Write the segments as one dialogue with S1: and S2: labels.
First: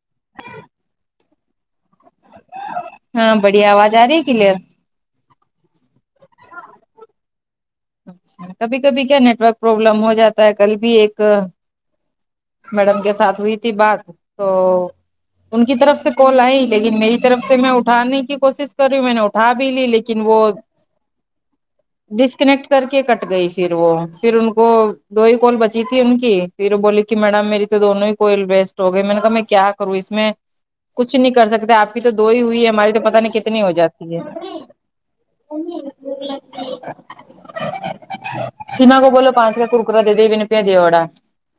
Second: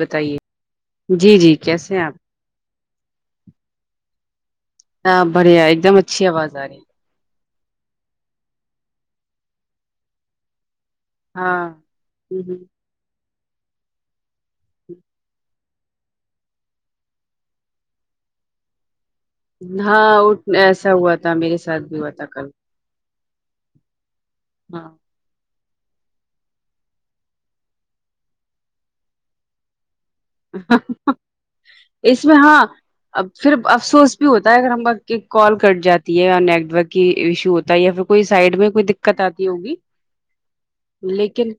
S1: بتائیے جی جی کیسے ہیں آپ
S2: ہاں بڑھیا آواز آ رہی ہے کلیئر
S1: ہاں بڑھیا ایک دم اچھی آواز آ رہی ہے
S2: اچھا کبھی کبھی کیا نیٹ ورک پروابلم ہو جاتا ہے کل بھی ایک کا
S1: ہاں ہمم،
S2: میڈم کے ساتھ ہوئی تھی بات تو ان کی طرف سے کال آئی لیکن میری طرف سے میں اٹھانے کی کوسس کر رہی ہوں میں نے اٹھا بھی لی
S1: ہاں
S2: لیکن وہ
S1: اٹ ایسا ہوا تھا میرے ساتھ بھی ہوا تھا کل
S2: ڈسکنیکٹ کر کے کٹ گئی پھر وہ پھر ان کو
S1: ہاں
S2: دو ہی کال بچی تھی ان کی پھر وہ بولی کہ میڈم میری تو دونوں ہی کویل ویسٹ ہو گئے میں نے کہا میں کیا کروں اس میں کچھ نہیں کر سکتے آپ کی تو
S1: اس
S2: دو
S1: میں
S2: ہی
S1: ہاں
S2: ہوئی ہے ہماری تو پتا
S1: اب
S2: نہیں
S1: پھر
S2: کتنی ہو جاتی
S1: افسوس
S2: ہے
S1: بھی ہوتا اگر ہم کال کٹ جاتی ہے اور نیٹورک کی ایشو ہو یا پھر کوئی سائڈ میں کوئی
S2: سیما کو
S1: دقت
S2: بولو
S1: آتی
S2: پانچ کا
S1: ہوگی
S2: کرکرا دے دے بیین روپیہ دے وڑا
S1: لیکن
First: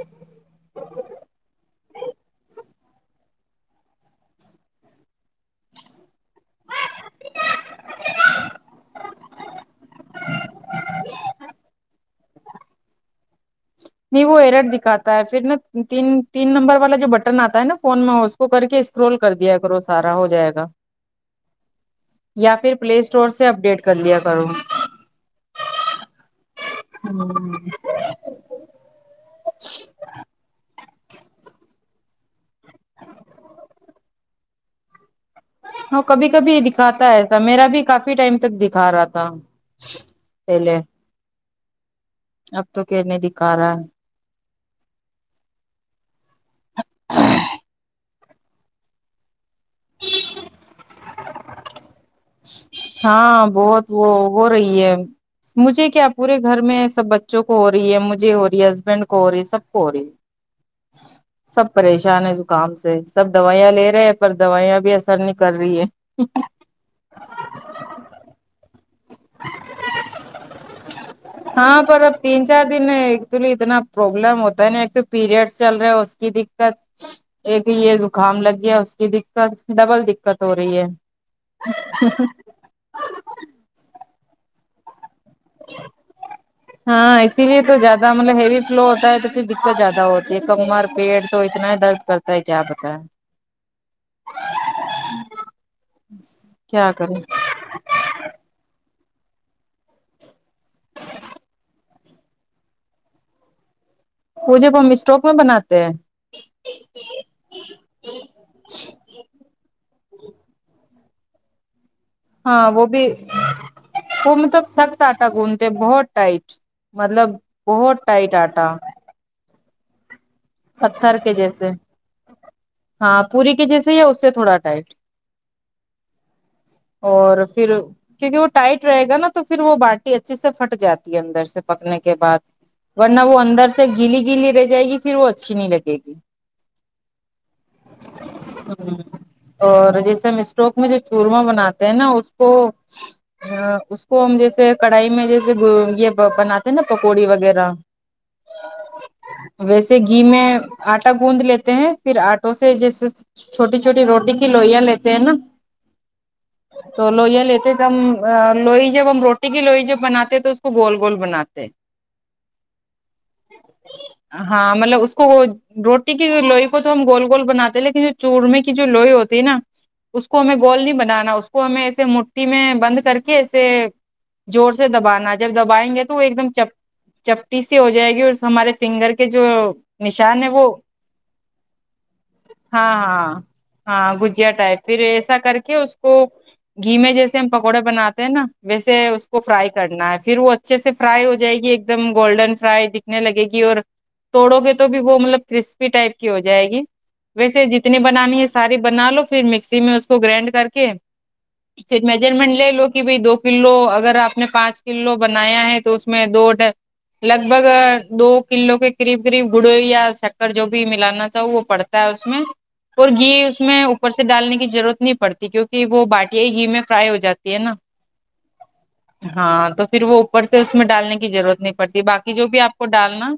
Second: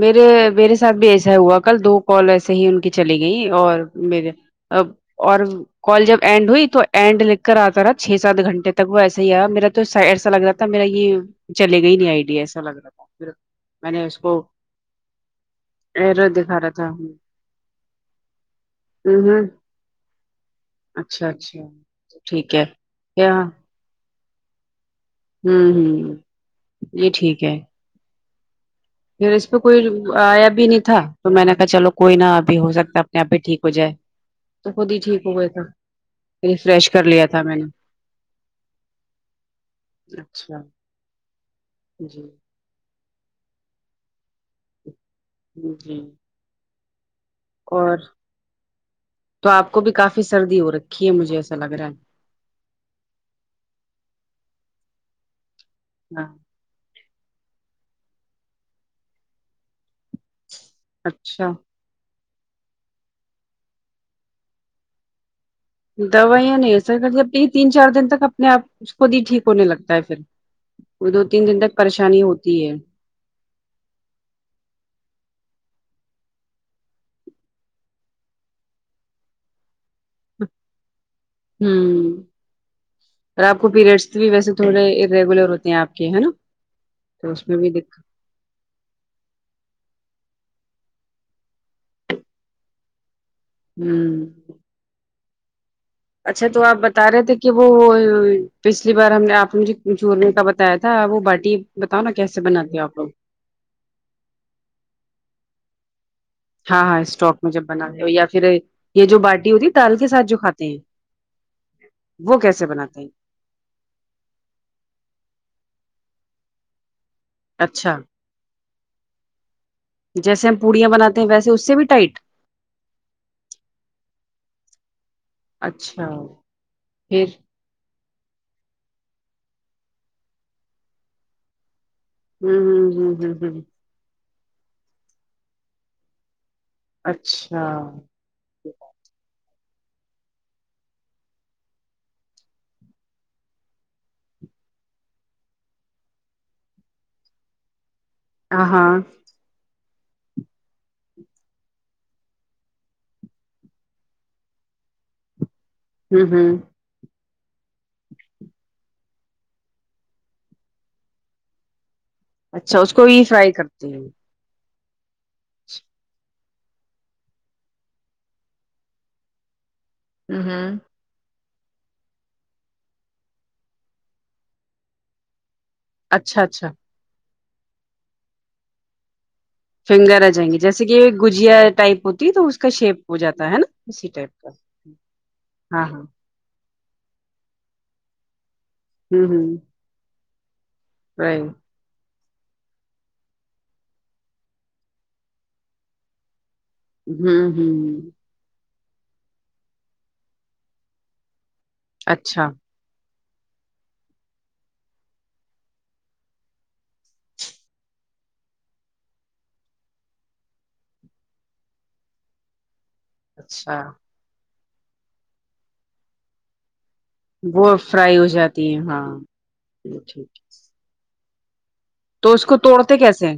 S1: میرے میرے ساتھ بھی ایسا ہوا کل دو کال ایسے ہی کہ چلی گئیں اور میرے اور کال جب اینڈ ہوئی تو اینڈ لکھ کر آتا رہا چھ سات گھنٹے تک وہ ایسا ہی آیا میرا تو س ایسا لگ رہا تھا میرا یہ چلے گئی نہیں آئیڈی ایسا لگ رہا تھا میں نے اس
S2: نہیں وہ
S1: کو
S2: ایرٹ دکھاتا ہے پھر نا تین
S1: ایرر
S2: تین
S1: دکھا رہا
S2: نمبر
S1: تھا
S2: والا جو
S1: ہوں
S2: بٹ آتا ہے نا فون میں اس کو کر کے اس ول کر
S1: ہوں
S2: دیا کرو سارا ہو جائے گا
S1: اچھا اچھا ٹھیک
S2: یا
S1: ہے
S2: پھر پلے اسٹور
S1: کیا
S2: سے اپڈیٹ کر لیا کرو
S1: ہمم ھمم یہ ٹھیک ہے پھر اس پہ کوئی آیا بھی نہیں تھا تو میں نے کہا چلو کوئی نہ ابھی ہو سکتا ہے اپنے آپ ہی ٹھیک ہو جائے تو خود ہی ٹھیک ہوا تھا
S2: وہ کبھی کبھی
S1: ریفریش کر
S2: دکھاتا ہے
S1: لیا
S2: ایسا
S1: تھا میں نے
S2: میرا بھی کافی ٹائم تک دکھا رہا تھا
S1: اچھا
S2: پہلے
S1: جی
S2: اب تو کھنے دکھا رہا ہے
S1: ھمم جی اور تو آپ کو بھی کافی سردی ہو رکھی ہے مجھے ایسا لگ رہا ہے
S2: ہاں بہت وہ ہو رہی ہے مجھے کیا
S1: ہاں
S2: پورے گھر میں سب بچوں کو ہو رہی ہے مجھے ہو رہی ہے ہسبینڈ کو ہو رہی ہے سب کو ہو رہی ہے
S1: اچھا
S2: سب پریشان ہے زکام سے سب دوائیاں لے رہے ہیں پر دوائیاں بھی اثر نہیں کر رہی ہے
S1: دوائیاں نہیں اثر کری آپی تین چار دن تک اپنے آپ اس کو بھی ٹھیک ہونے لگتا ہے پھر وہ دو تین دن تک
S2: ہاں پر اب
S1: پریشانی
S2: تین
S1: ہوتی
S2: چار
S1: ہے
S2: دن ایکچولی اتنا پروبلم ہوتا ہے نا ایک تو پیریڈس چل رہے اس کی دککت ایک تو یہ زکام لگ گیا اس کی دککت ڈبل دک کت ہو رہی ہے
S1: ہوں اور آپ پیریڈس بھی ویسے تھوڑے ارریگولر ہوتے ہیں آپ کے ہے
S2: ہاں
S1: تو
S2: اسی
S1: اس میں
S2: لیے
S1: بھی دککت
S2: زیادہ مطلب ہیوی فلو ہوتا ہے تو پھر دککت زیادہ ہوتی ہے کمر پیٹ تو اتنا ہی درد کرتا ہے کیا بتایں
S1: ھمم
S2: ہ
S1: اچھا تو آپ بتا رہے تھے کہ وہ پچھلی بار ہم نے آپ نے مجھے چورمے کا بتایا تھا وہ باٹی بتاؤ نا کیسے بناتے آپ لوگ
S2: وہ جب ہم اسٹوک میں بناتے ہیں
S1: ہاں ہاں اسٹوک میں جب بنا رہے ہو یا پھر یہ جو باٹی ہوتی ہے دال کے ساتھ جو کھاتے ہیں کیسے
S2: ہاں وہ
S1: بناتے
S2: بھی
S1: ہیں
S2: وہ مطلب سخت آٹا گوندتے بہت ٹائٹ مطلب
S1: اچھا
S2: بہت ٹائٹ آٹا
S1: جیسے ہم پوریاں
S2: پتھر
S1: بناتے ہیں
S2: کے
S1: ویسے اس
S2: جیسے
S1: سے بھی ٹائٹ
S2: ہاں پوری کے جیسے ہی اس سے تھوڑا ٹائٹ
S1: اچھا پھر
S2: اور پھر کیونکہ وہ ٹائٹ رہے گا نا تو پھر وہ باٹی اچھے سے پھٹ جاتی ہے اندر سے پکنے کے بعد
S1: ہوں ہوں ہوں
S2: ورنہ
S1: ہوں
S2: وہ
S1: ہوں
S2: اندر سے سب گیلی گیلی رہ جائے گی پھر وہ اچھی نہیں لگے گی
S1: اچھا
S2: [unintelligible] اور جیسے ہم اسٹوک میں جو چورما بناتے ہیں نا اس کو ھمم اس کو ہم جیسے کڑھائی میں جیسے یہ بناتے نا پکوڑی وغیرہ
S1: ہاں
S2: ویسے گھی میں آٹا گوند لیتے ہیں پھر آٹوں سے جیسے چھوٹی چھوٹی روٹی کی لوئیاں لیتے ہیں نا
S1: ھمم ھمم
S2: تو لوئیاں لیتے تو ہم لوئی جب ہم روٹی کی لوئی جب بناتے تو اس کو گول گول بناتے
S1: اچھا اس کو بھی فرائی کرتے ہیں
S2: ہاں مطلب اس کو روٹی کی لوئی کو تو ہم گول گول بناتے لیکن جو چورمے کی جو لوئی ہوتی ہے نا اس کو
S1: ہوں
S2: ہمیں
S1: ہوں
S2: گول نہیں بنانا اس کو ہمیں ایسے موٹھی میں بند کر کے ایسے ذور سے دبانا جب دبائیں گے تو وہ ایک
S1: اچھا
S2: دم
S1: اچھا
S2: چپٹی سی ہو جائے گی ہمارے فنگر کے جو
S1: فنگر آ
S2: نشان ہے
S1: جائیں گے
S2: وہ
S1: جیسے کہ گجیا ٹائپ ہوتی ہے تو اس کا
S2: ہاں
S1: شیپ ہو
S2: ہاں
S1: جاتا ہے نا اسی
S2: ہاں
S1: کا
S2: گجیا ٹائپ پھر ایسا کر کے
S1: ہاں
S2: اس
S1: ہاں
S2: کو گھی میں جیسے ہم پکوڑے بناتے ہیں نا ویسے
S1: ہوں
S2: اس کو
S1: ہوں
S2: فرائی کرنا ہے پھر وہا اچھے سے فرائی ہو
S1: رائٹ
S2: جائے گی ایک دم گولڈن فرائی دکھنے لگے گی اور توڑو گے تو تو وہ مطلب کرسپی ٹائپ کی ہو جائے گی
S1: ہوں
S2: ویسے جتنی
S1: ہوں
S2: بنانی ہے سارے بنا لو پھر مکسی میں اس کو گرائنڈ کر کے پھر
S1: اچھا
S2: میجرمنٹ لے لو کہ بھی دو کلو اگر آپ نے پانچ کلو بنایا ہے تو اس میں دو ڈ لگ بھگ دو کلو کے قریب کرریب گڑو یا شکر جو بھی ملانا چاہ وہ پڑتا ہے اس میں اور گھی اس
S1: اچھا
S2: میں اوپر سے سے ڈالنے کی ضرورت نہیں پڑتی کیونکہ وہ باٹیا گھی میں فرائی ہو جاتی ہے نا
S1: وہ فرائی ہو جاتی ہے
S2: ہاں تو پھر وہ
S1: ٹھیک
S2: اوپر سے اس میں ڈالنے کی ضرورت نہیں پٹی
S1: تو
S2: باقی
S1: اس
S2: جو بھی آپ کو
S1: توڑتے کیسے
S2: ڈالنا
S1: ہیں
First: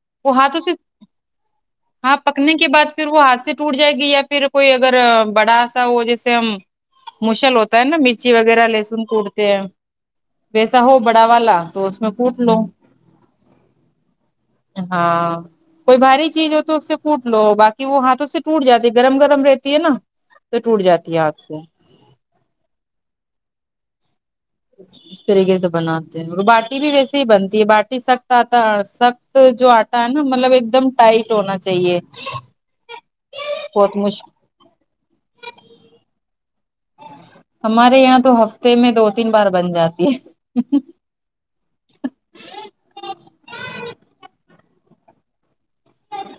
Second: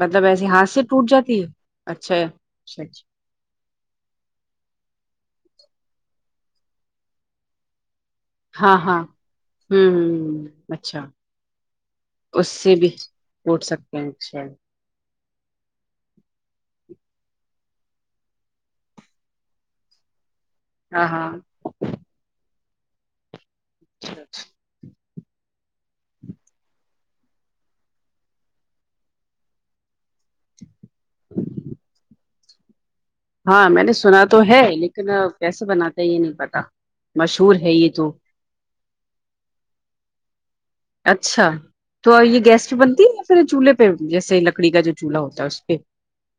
S1: مطلب
S2: وہ
S1: ایسے
S2: ہاتھوں سے
S1: ہاتھ ٹوٹ جاتی ہے اچھا
S2: ہاں پکنے کے
S1: اچھا
S2: بعد
S1: اچھا
S2: پھر وہ ہاتھ سے ٹوٹ جائے گی یا پھر کوئی اگر بڑاسا ہو جیسے ہم مشل ہوتے تا ہے نا مرچی وغیرہ
S1: ہاں ہاں
S2: لہسن کوڑتے ہیں
S1: ہوں ہ
S2: ویسا ہو
S1: اچھا
S2: بڑا والا تو اس میں کوٹ
S1: اس
S2: لو
S1: سے بھی کوٹ سکتے ہیں ش
S2: ہاں کوئی بھاری چیز ہو تو اس سے پوٹ لو باقی وہ ہاتھوں سے ٹوٹ جاتی ہے گرم گرم رہتی ہے نا تو ٹوٹ
S1: ہاں
S2: جاتی ہے
S1: ہاں
S2: ہات سے اس طریقے سے بناتے ہیں اور باٹی بھی ویسے ہی بنتی ہے باٹی سخت آتا ہے اور سخت جو آٹا ہے نا مطلب ایک دم ٹائٹ ہونا چاہیے
S1: ہاں میں نے
S2: بہت
S1: سنا
S2: مشکل
S1: تو ہے لیکن کیسے بناتے ہیں یہ نہیں پتا مشہور ہے یہ
S2: ہمارے یہاں تو ہفتے میں دو تین بار بن جاتی ہے
S1: اچھا تو یہ گیس پہ بنتی ہے یا پھر چولہے پہ جیسے لکڑی کا جو چولہا ہوتا ہے اس پہ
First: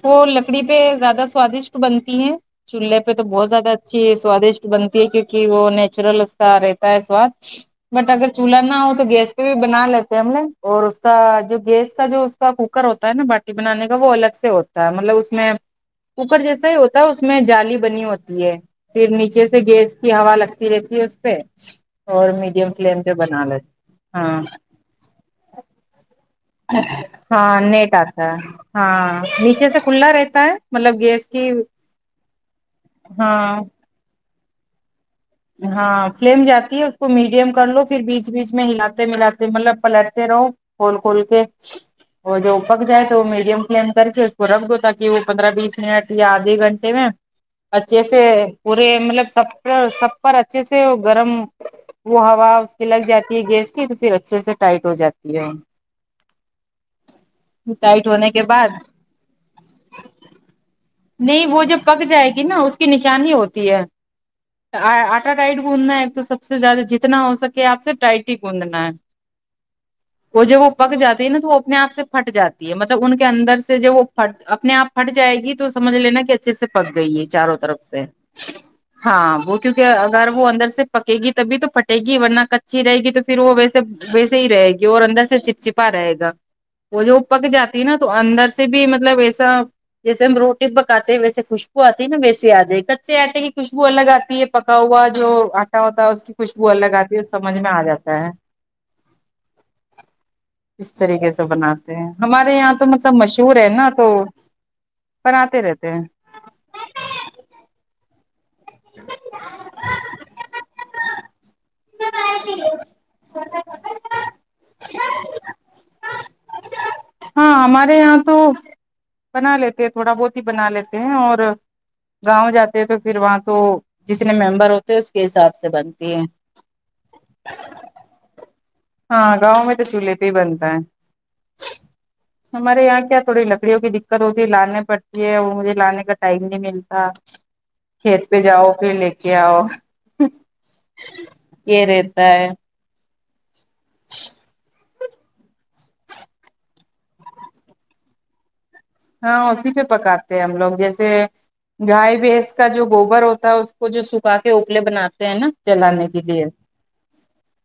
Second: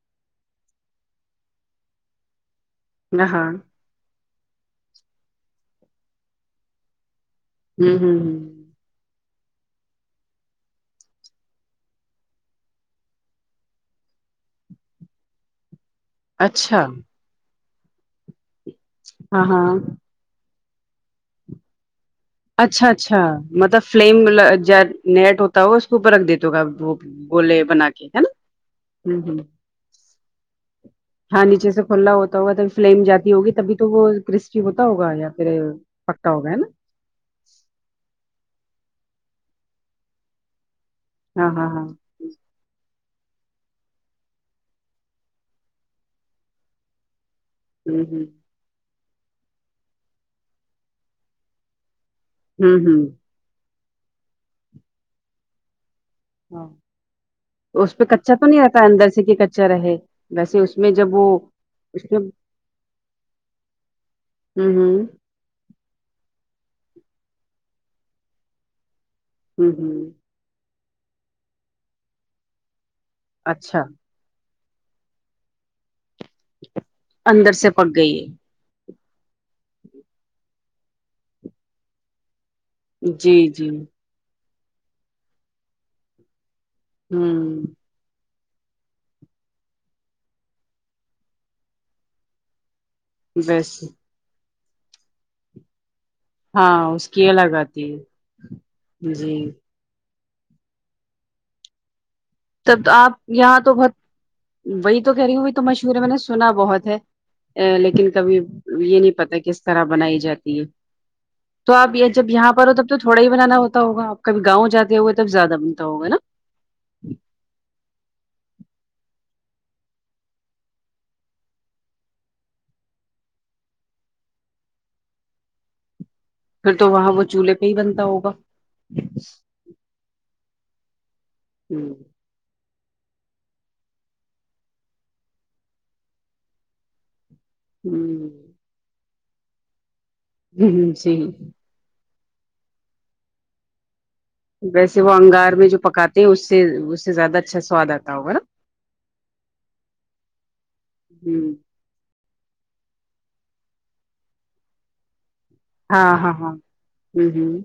S2: وہ لکڑی پہ زیادہ سوادشٹ بنتی ہیں چولہے پہ تو
S1: ہاں
S2: بہت
S1: ہاں
S2: زیادہ اچھی سوادشٹ بنتی ہے کیونکہ وہ نیچرل اس کا رہتا ہے سواد
S1: ہوں
S2: بٹ اگر
S1: ہ ہ
S2: چولہا نہ ہو تو گیس بنا لیتے ہیں ہم لوگ اور اس کا جو گیس کا جو اس کا کوکر ہوتا ہے نا باٹی بنانے کا وہ الگ سے ہوتا ہے مطلب اس میں کوکر جیسا ہی
S1: اچھا
S2: ہوتا ہے اس میں جالی بنی ہوتی ہے پھر
S1: ہاں
S2: نیچے سے
S1: ہاں
S2: گیس کی ہوا لگتی رہتی ہے اس پہ اور میڈیم
S1: اچھا
S2: فلیم پہ
S1: اچھا
S2: بنا
S1: مطلب
S2: لیتے
S1: فلیم
S2: ہاں
S1: ج نیٹ ہوتا ہو اس کو اوپر رکھ دیتے کاا
S2: ہاں
S1: گولے بنا
S2: نیٹ
S1: کے ہے
S2: آتا ہاں
S1: نا
S2: نیچے سے کھلا رہتا ہے مطلب گیس
S1: ہاں
S2: کی
S1: نیچے سے کھلا ہوتا ہوگا تب فلیم جاتی ہوگی
S2: ہاں
S1: تبھی تو وہ کرسکی ہوتا ہوگا یار
S2: ہاں فلیم جاتی ہے کو میڈیم کر لو پھر بیچ بیچ میں ہلاتے ملاتے مطلب پلٹتے رہو کول کول کے
S1: ہاں ہاں ہاں
S2: اور جو پک جائے تو وہ میڈیم فلیم کر کے اس کو رکھ دو تاکہ وہ پندرہ بیس منٹ یا آدھے گھنٹے میں اچھے
S1: ہوں
S2: سے
S1: ہوں
S2: پورے مطلب سب پر سب پر اچھے سے وہ گرم وہ ہوا اس
S1: ہوں
S2: کی لگ
S1: ہوں
S2: جاتی ہے گیس کی تو پھر اچھے سے ٹائٹ ہو جاتی ہے
S1: ہاں اس پہ
S2: ٹائٹ ہونے
S1: کچا
S2: کے
S1: تو نہیں
S2: بعد
S1: رہتا اندر سے کہ کچا رہے ویسے اس میں جب
S2: نہیں وہ جب پک
S1: اس میں
S2: جائے گی نا اس کی نشان ہی ہوتی ہے
S1: ہوں ہوں
S2: اٹا تائٹ گوندنا ہے ایک تو سب سے زیادہ جتنا ہو سکے آ سے ٹائٹ ہی گوندھنا ہے
S1: ہمم ہمم
S2: اور جب وہ پک جاتی ہے نا تو وہ اپنے آپ سے پھٹ جاتی ہے مطلب ان کے اندر سے
S1: اچھا
S2: جب وہ پٹ اپنے آپ پھٹ جائے گی تو سمجھ لینا کہ اچھے سے پک گئی ہے
S1: اندر
S2: چاروں طرف
S1: پک
S2: سے
S1: گئی ہے
S2: ہاں وہ کیونکہ اگر وہ اندر سے پکے گی تبھی تو پھٹے گی ورنہ اچھی رہے گی تو
S1: جی
S2: پھر وہ
S1: جی
S2: ویسے ویسے ہی رہے گی اور اندر سے چپچپا رہے گا وہ جو پک
S1: ہوں
S2: جاتی نا تو اندر سے بھی مطلب ایسا جیسے ہم رو بکاتے ویسے خوشبو آتی ہے نا ویس آ جائے کچے آٹے کی
S1: بس
S2: خوشبو الگ آتی ہے پکا ہوا جو آٹا ہوتا ہے اس کی خوشبو الگ
S1: ہاں اس
S2: آتی ہے
S1: کی الگ
S2: سمجھ میں آ
S1: آتی
S2: جاتا ہے
S1: ہے جی
S2: اس طریقے سے بناتے ہیں ہمارے یہاں
S1: تب
S2: تو
S1: آپ
S2: مطلب مشہور
S1: یہاں
S2: ہے نا
S1: بہت
S2: تو
S1: وہی تو کہہ رہیوںی تو
S2: بناتے رہتے
S1: مشہور ہے
S2: ہیں
S1: میں نے سنا بہت ہے لیکن کبھی یہ نہیں پتا کس طرح بنائی جاتی ہے تو اپ یہ جب یہاں پر ہو تب تو تھوڑا ہی بنانا ہوتا ہوگا اپ کب گاؤں جاتے ہوئے تب زیادہ بنتا ہوگا نا
S2: ہاں ہمارے یہاں تو بنا لیتے ہے تھوڑا بہت ہی بنا لیتے ہے اور گاؤں جاتے ہیں تو پھر وہاں تو جتنے ممبر ہوتے ہے اس کے حساب سے بنتی ہے
S1: پھر تو وہاں وہ چولہے پہ ہی بنتا ہوگا
S2: ہاں گاؤں میں تو چولہے پہ بنتا ہے
S1: ہ
S2: ہمارے یہاں کیا تھوڑی لکڑیوں کی دقت ہوتی ہے لانی پڑتی ہے اور مجھے لانے کا ٹائم نہیں ملتا کھیت پہ جاؤ پھر لے کے اؤ
S1: ہم صحیح
S2: یہ رہتا ہے
S1: ویسے وہ انگار میں جو پکاتے ہیں اس سے اس سے زیادہ اچھا سواد اتا ہوگا نا
S2: ہاں اسی پہ پکاتے ہم لوگ جیسے
S1: ہ
S2: گائے بھینس کا جو گوبر ہوتا ہے اس کو جو سکھا کے اوپلے بناتے ہیں نا
S1: ہاں
S2: جلانے کے
S1: ہاں ہاں
S2: لیے
S1: ہم ہم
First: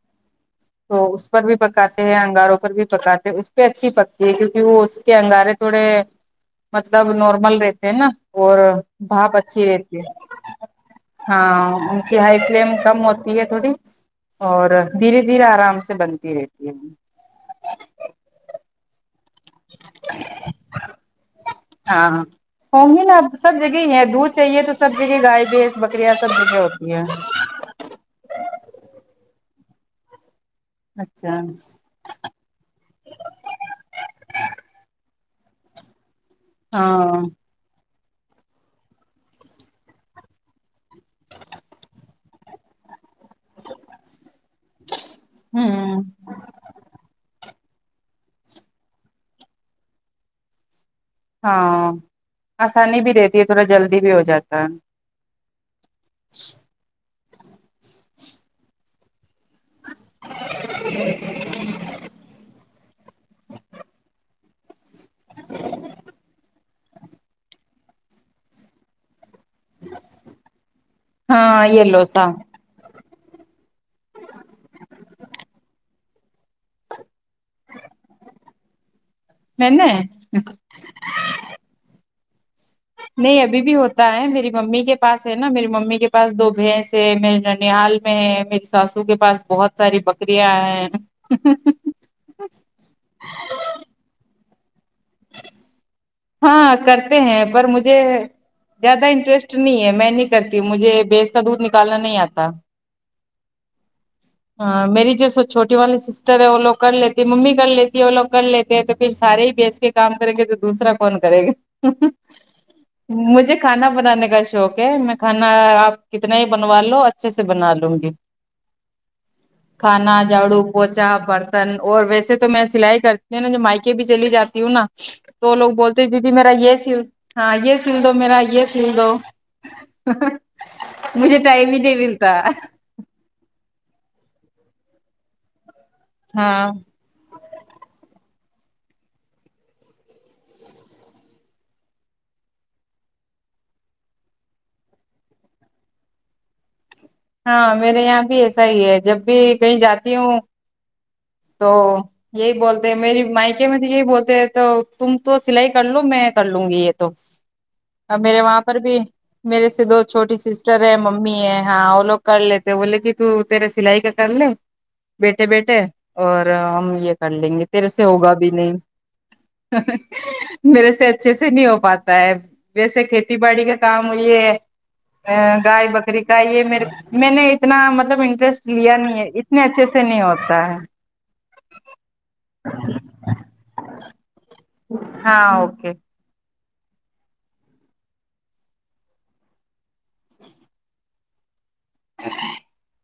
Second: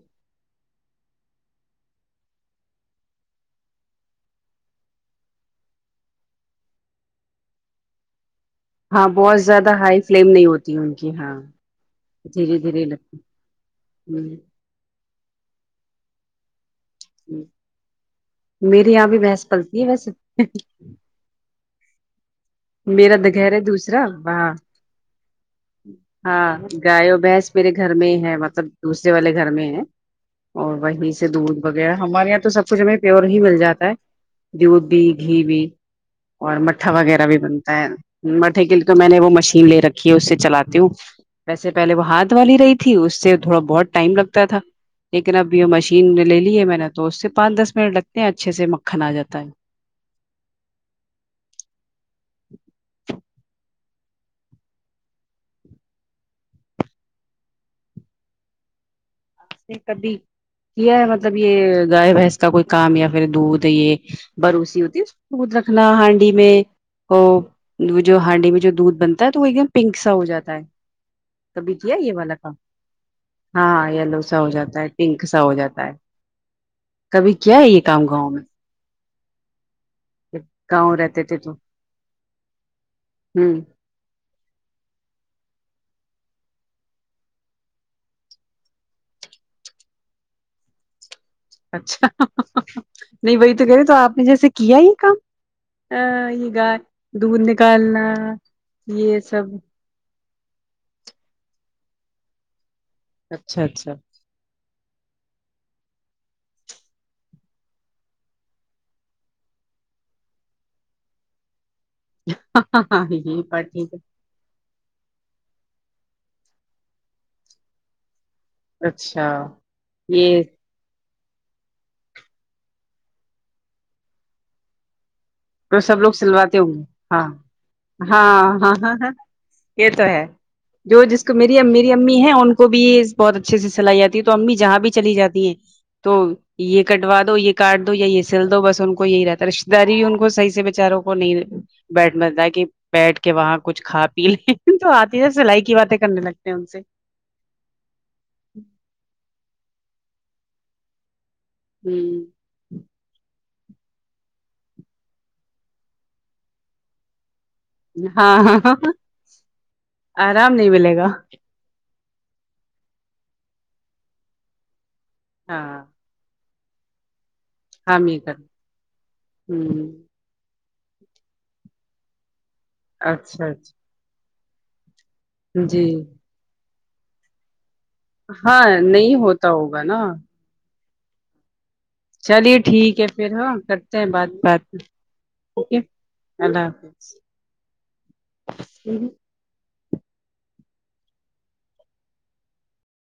S2: تو اس پر بھی پکاتے ہیں انگاروں پر بھی پکاتے ہیں اس پہ اچھی پکتی ہے کیونکہ وہ اس کے انگارے تھوڑے مطلب نارمل رہتے نا
S1: ہاں
S2: بھاپ
S1: بہت
S2: اچھی
S1: زیادہ
S2: رہتی
S1: ہائی فلیم نہیں
S2: ہے
S1: ہوتی ان کی
S2: ہاں ان کی ہائی
S1: دھیرے
S2: فلیم
S1: دھیرے
S2: کم
S1: لگتی
S2: ہوتی ہے تھوڑی
S1: ہ
S2: اور دھیرے دھیرے ارام سے بنتی رہتی ہے
S1: میری یہاں بھی بھینس پلتی ہے ویسے
S2: ہاں فر می
S1: میرا
S2: میں
S1: د-
S2: سب
S1: گھر
S2: جگہ ہے
S1: دوسرا
S2: دودھ
S1: وہاں
S2: چاہیے تو سب جگہ گائے بھینس بکریاں سب
S1: ہاں
S2: جگہ ہوتی ہے
S1: گائے اور بھینس میرے گھر میں ہے مطلب دوسرے والے گھر میں ہے اور وہیں سے
S2: اچھا
S1: دودھ وغیرہ ہمارے یہاں تو سب فوج میں پیور گھی مل جاتا ہے دودھ بھی گھی بھی اور مٹھا
S2: ہاں
S1: وغیرہ بھی بنتا ہے مٹھے کے لیے تو میں نے وہ مشین لے رکھی ہے اس سے چلاتی ہوں ویسے پہلے وہ ہاتھ والی رہی تھی اس سے تھوڑا بہت ٹائم لگتا تھا لیکن اب یہ
S2: ہوں
S1: مشین لے لی ہے میں نے تو اس سے پانچ دس منٹ لگتے ہیں اچھے سے مکھن ا جاتا ہے
S2: ہاں اسانی بھی رہتی ہے تھوڑا جلدی بھی ہو جاتا ہے [unintelligible] چھ
S1: آپ کبھی کیا ہے مطلب یہ گائے بھینس کا کوئی کام یا پھر دودھ یہ بروسی ہوتی اس دودھ رکھنا ہانڈی میں ہو جو ہانڈی میں جو دودھ بنتا ہے تو وہ ایک دم پنک سا ہو جاتا ہے
S2: ہاں
S1: کبھی کیا ہے یہ
S2: لوسا
S1: والا کام ہاں یلو اچھا ہو جاتا ہے پنک سا ہو جاتا ہے کبھی کیا ہے یہ کام گاؤں میں
S2: میں نے
S1: گاؤں رہتے تھے تو
S2: نہیں
S1: ہوں
S2: ابھی بھی ہو ہوتا ہے میری ممی کے پاس ہے نا میری ممی کے پاس دو بھینس ہے میرے ننیھال میں ہے میری ساسو کے پاس بہت ساری بکریاں ہے
S1: اچھا نہیں وہی تو کہ رہے تو اپ نے جیسے کیا یہ کام ہاں یہ گائے
S2: کرتے
S1: دودھ
S2: ہیں پر مجھے
S1: نکالنا
S2: زیادہ
S1: یہ سب
S2: انٹرسٹ نہیں ہے میں نہیں کرتی مجھے بیس کا دودھ نکالنا نہیں اتا
S1: اچھا اچھا
S2: ہاں میری جو چھوٹی والی سسٹر ہے وہ لوگ کر لیتی ممی کر لیتی ہے وہ لوگ کر لیتے ہیں تو پھر سارے ہی بیس کے کام کریں گے تو دوسرا کون کرے گا
S1: ہاں ہاں ہاں یہ
S2: مجھے
S1: بات
S2: کھانا
S1: ٹھیک
S2: بنانے کا شوق ہے میں کھانا آپ کتنا ہی بنوا لو اچھے سے بنا لوں گی
S1: ہے اچھا
S2: کھانا
S1: یہ
S2: جھاڑو پوچا برتن اور ویسے تو میں سلائی کرتی ہوں نا جو مائکے بھی چلی جاتی ہوں نا تو لوگ
S1: سب
S2: بولتے دیدی میرا
S1: سلواتے ہوں
S2: یہ
S1: گے
S2: سل ہاں یہ سل دو میرا
S1: ہاں
S2: یہ
S1: ہاں
S2: سل
S1: ہاں
S2: دو
S1: ہاں یہ تو ہے جو جس کو
S2: مجھے
S1: میری
S2: ٹائم ہی
S1: میری
S2: نہیں
S1: امی ہے
S2: ملتا
S1: ان کو بھی بہت اچھے سے سلائی آتی ہے تو امی جہاں بھی چلی جاتی ہیں تو
S2: ہاں
S1: یہ کٹوا دو یہ کاٹ دو یا یہ سل دو بس ان کو یہی رہتا ہے رشتتے داری ان کو صحیح سے بےچاروں کو نہیں بیڈ مہ کہ بیٹھ کے وہاں کچھ کھا پی لیں جو آتے ہے نا سلائی کی باتیں کرنے لگتے ہیں ان سے
S2: ہاں میرے یہاں بھی ایسا ہی ہے جب بھی کہیں جاتی ہوں تو
S1: ہوں
S2: یہ بولتے میری مائکے میں یہی بولتے ہیں تو تم تو سلائی کر لو میں کر لوں گی یہ تو اور
S1: ہاں
S2: میرے
S1: ہاں
S2: وہاں پر
S1: ہاں
S2: بھی میرے سے دو چھوٹی
S1: آرام نہیں
S2: سسٹر ہیں
S1: ملے گا
S2: ممی ہے ہاں وہ لوگ کر لیتے بولے کہ تو تیرے سلائی کا کر لے بیٹھے بیٹھے
S1: ہاں
S2: اور ہم یہ کر لیں گے تیرے سے
S1: ہم یہ
S2: ہوگا
S1: کر
S2: بھی نہیں
S1: ہ
S2: میرے سے اچھے سے نہیں ہو پاتا ہے ویسے کھیتی
S1: اچھا
S2: باڑی
S1: اچھا
S2: کا کام یہ ایں گائے
S1: جی
S2: بکری کا یہ میرے کومیں نے اتنا مط مطلب
S1: ہاں
S2: انٹرسٹ لیا نہیں ہے
S1: ہوتا
S2: اتنے
S1: ہوگا
S2: اچھے
S1: نا
S2: سے نہیں ہوتا ہے
S1: چلیے ٹھیک ہے پھر ہاں کرتے ہیں بات بعد میں
S2: ہاں اوکے
S1: اللہ حافظ
S2: ا [unintelligible] ا [unintelligible]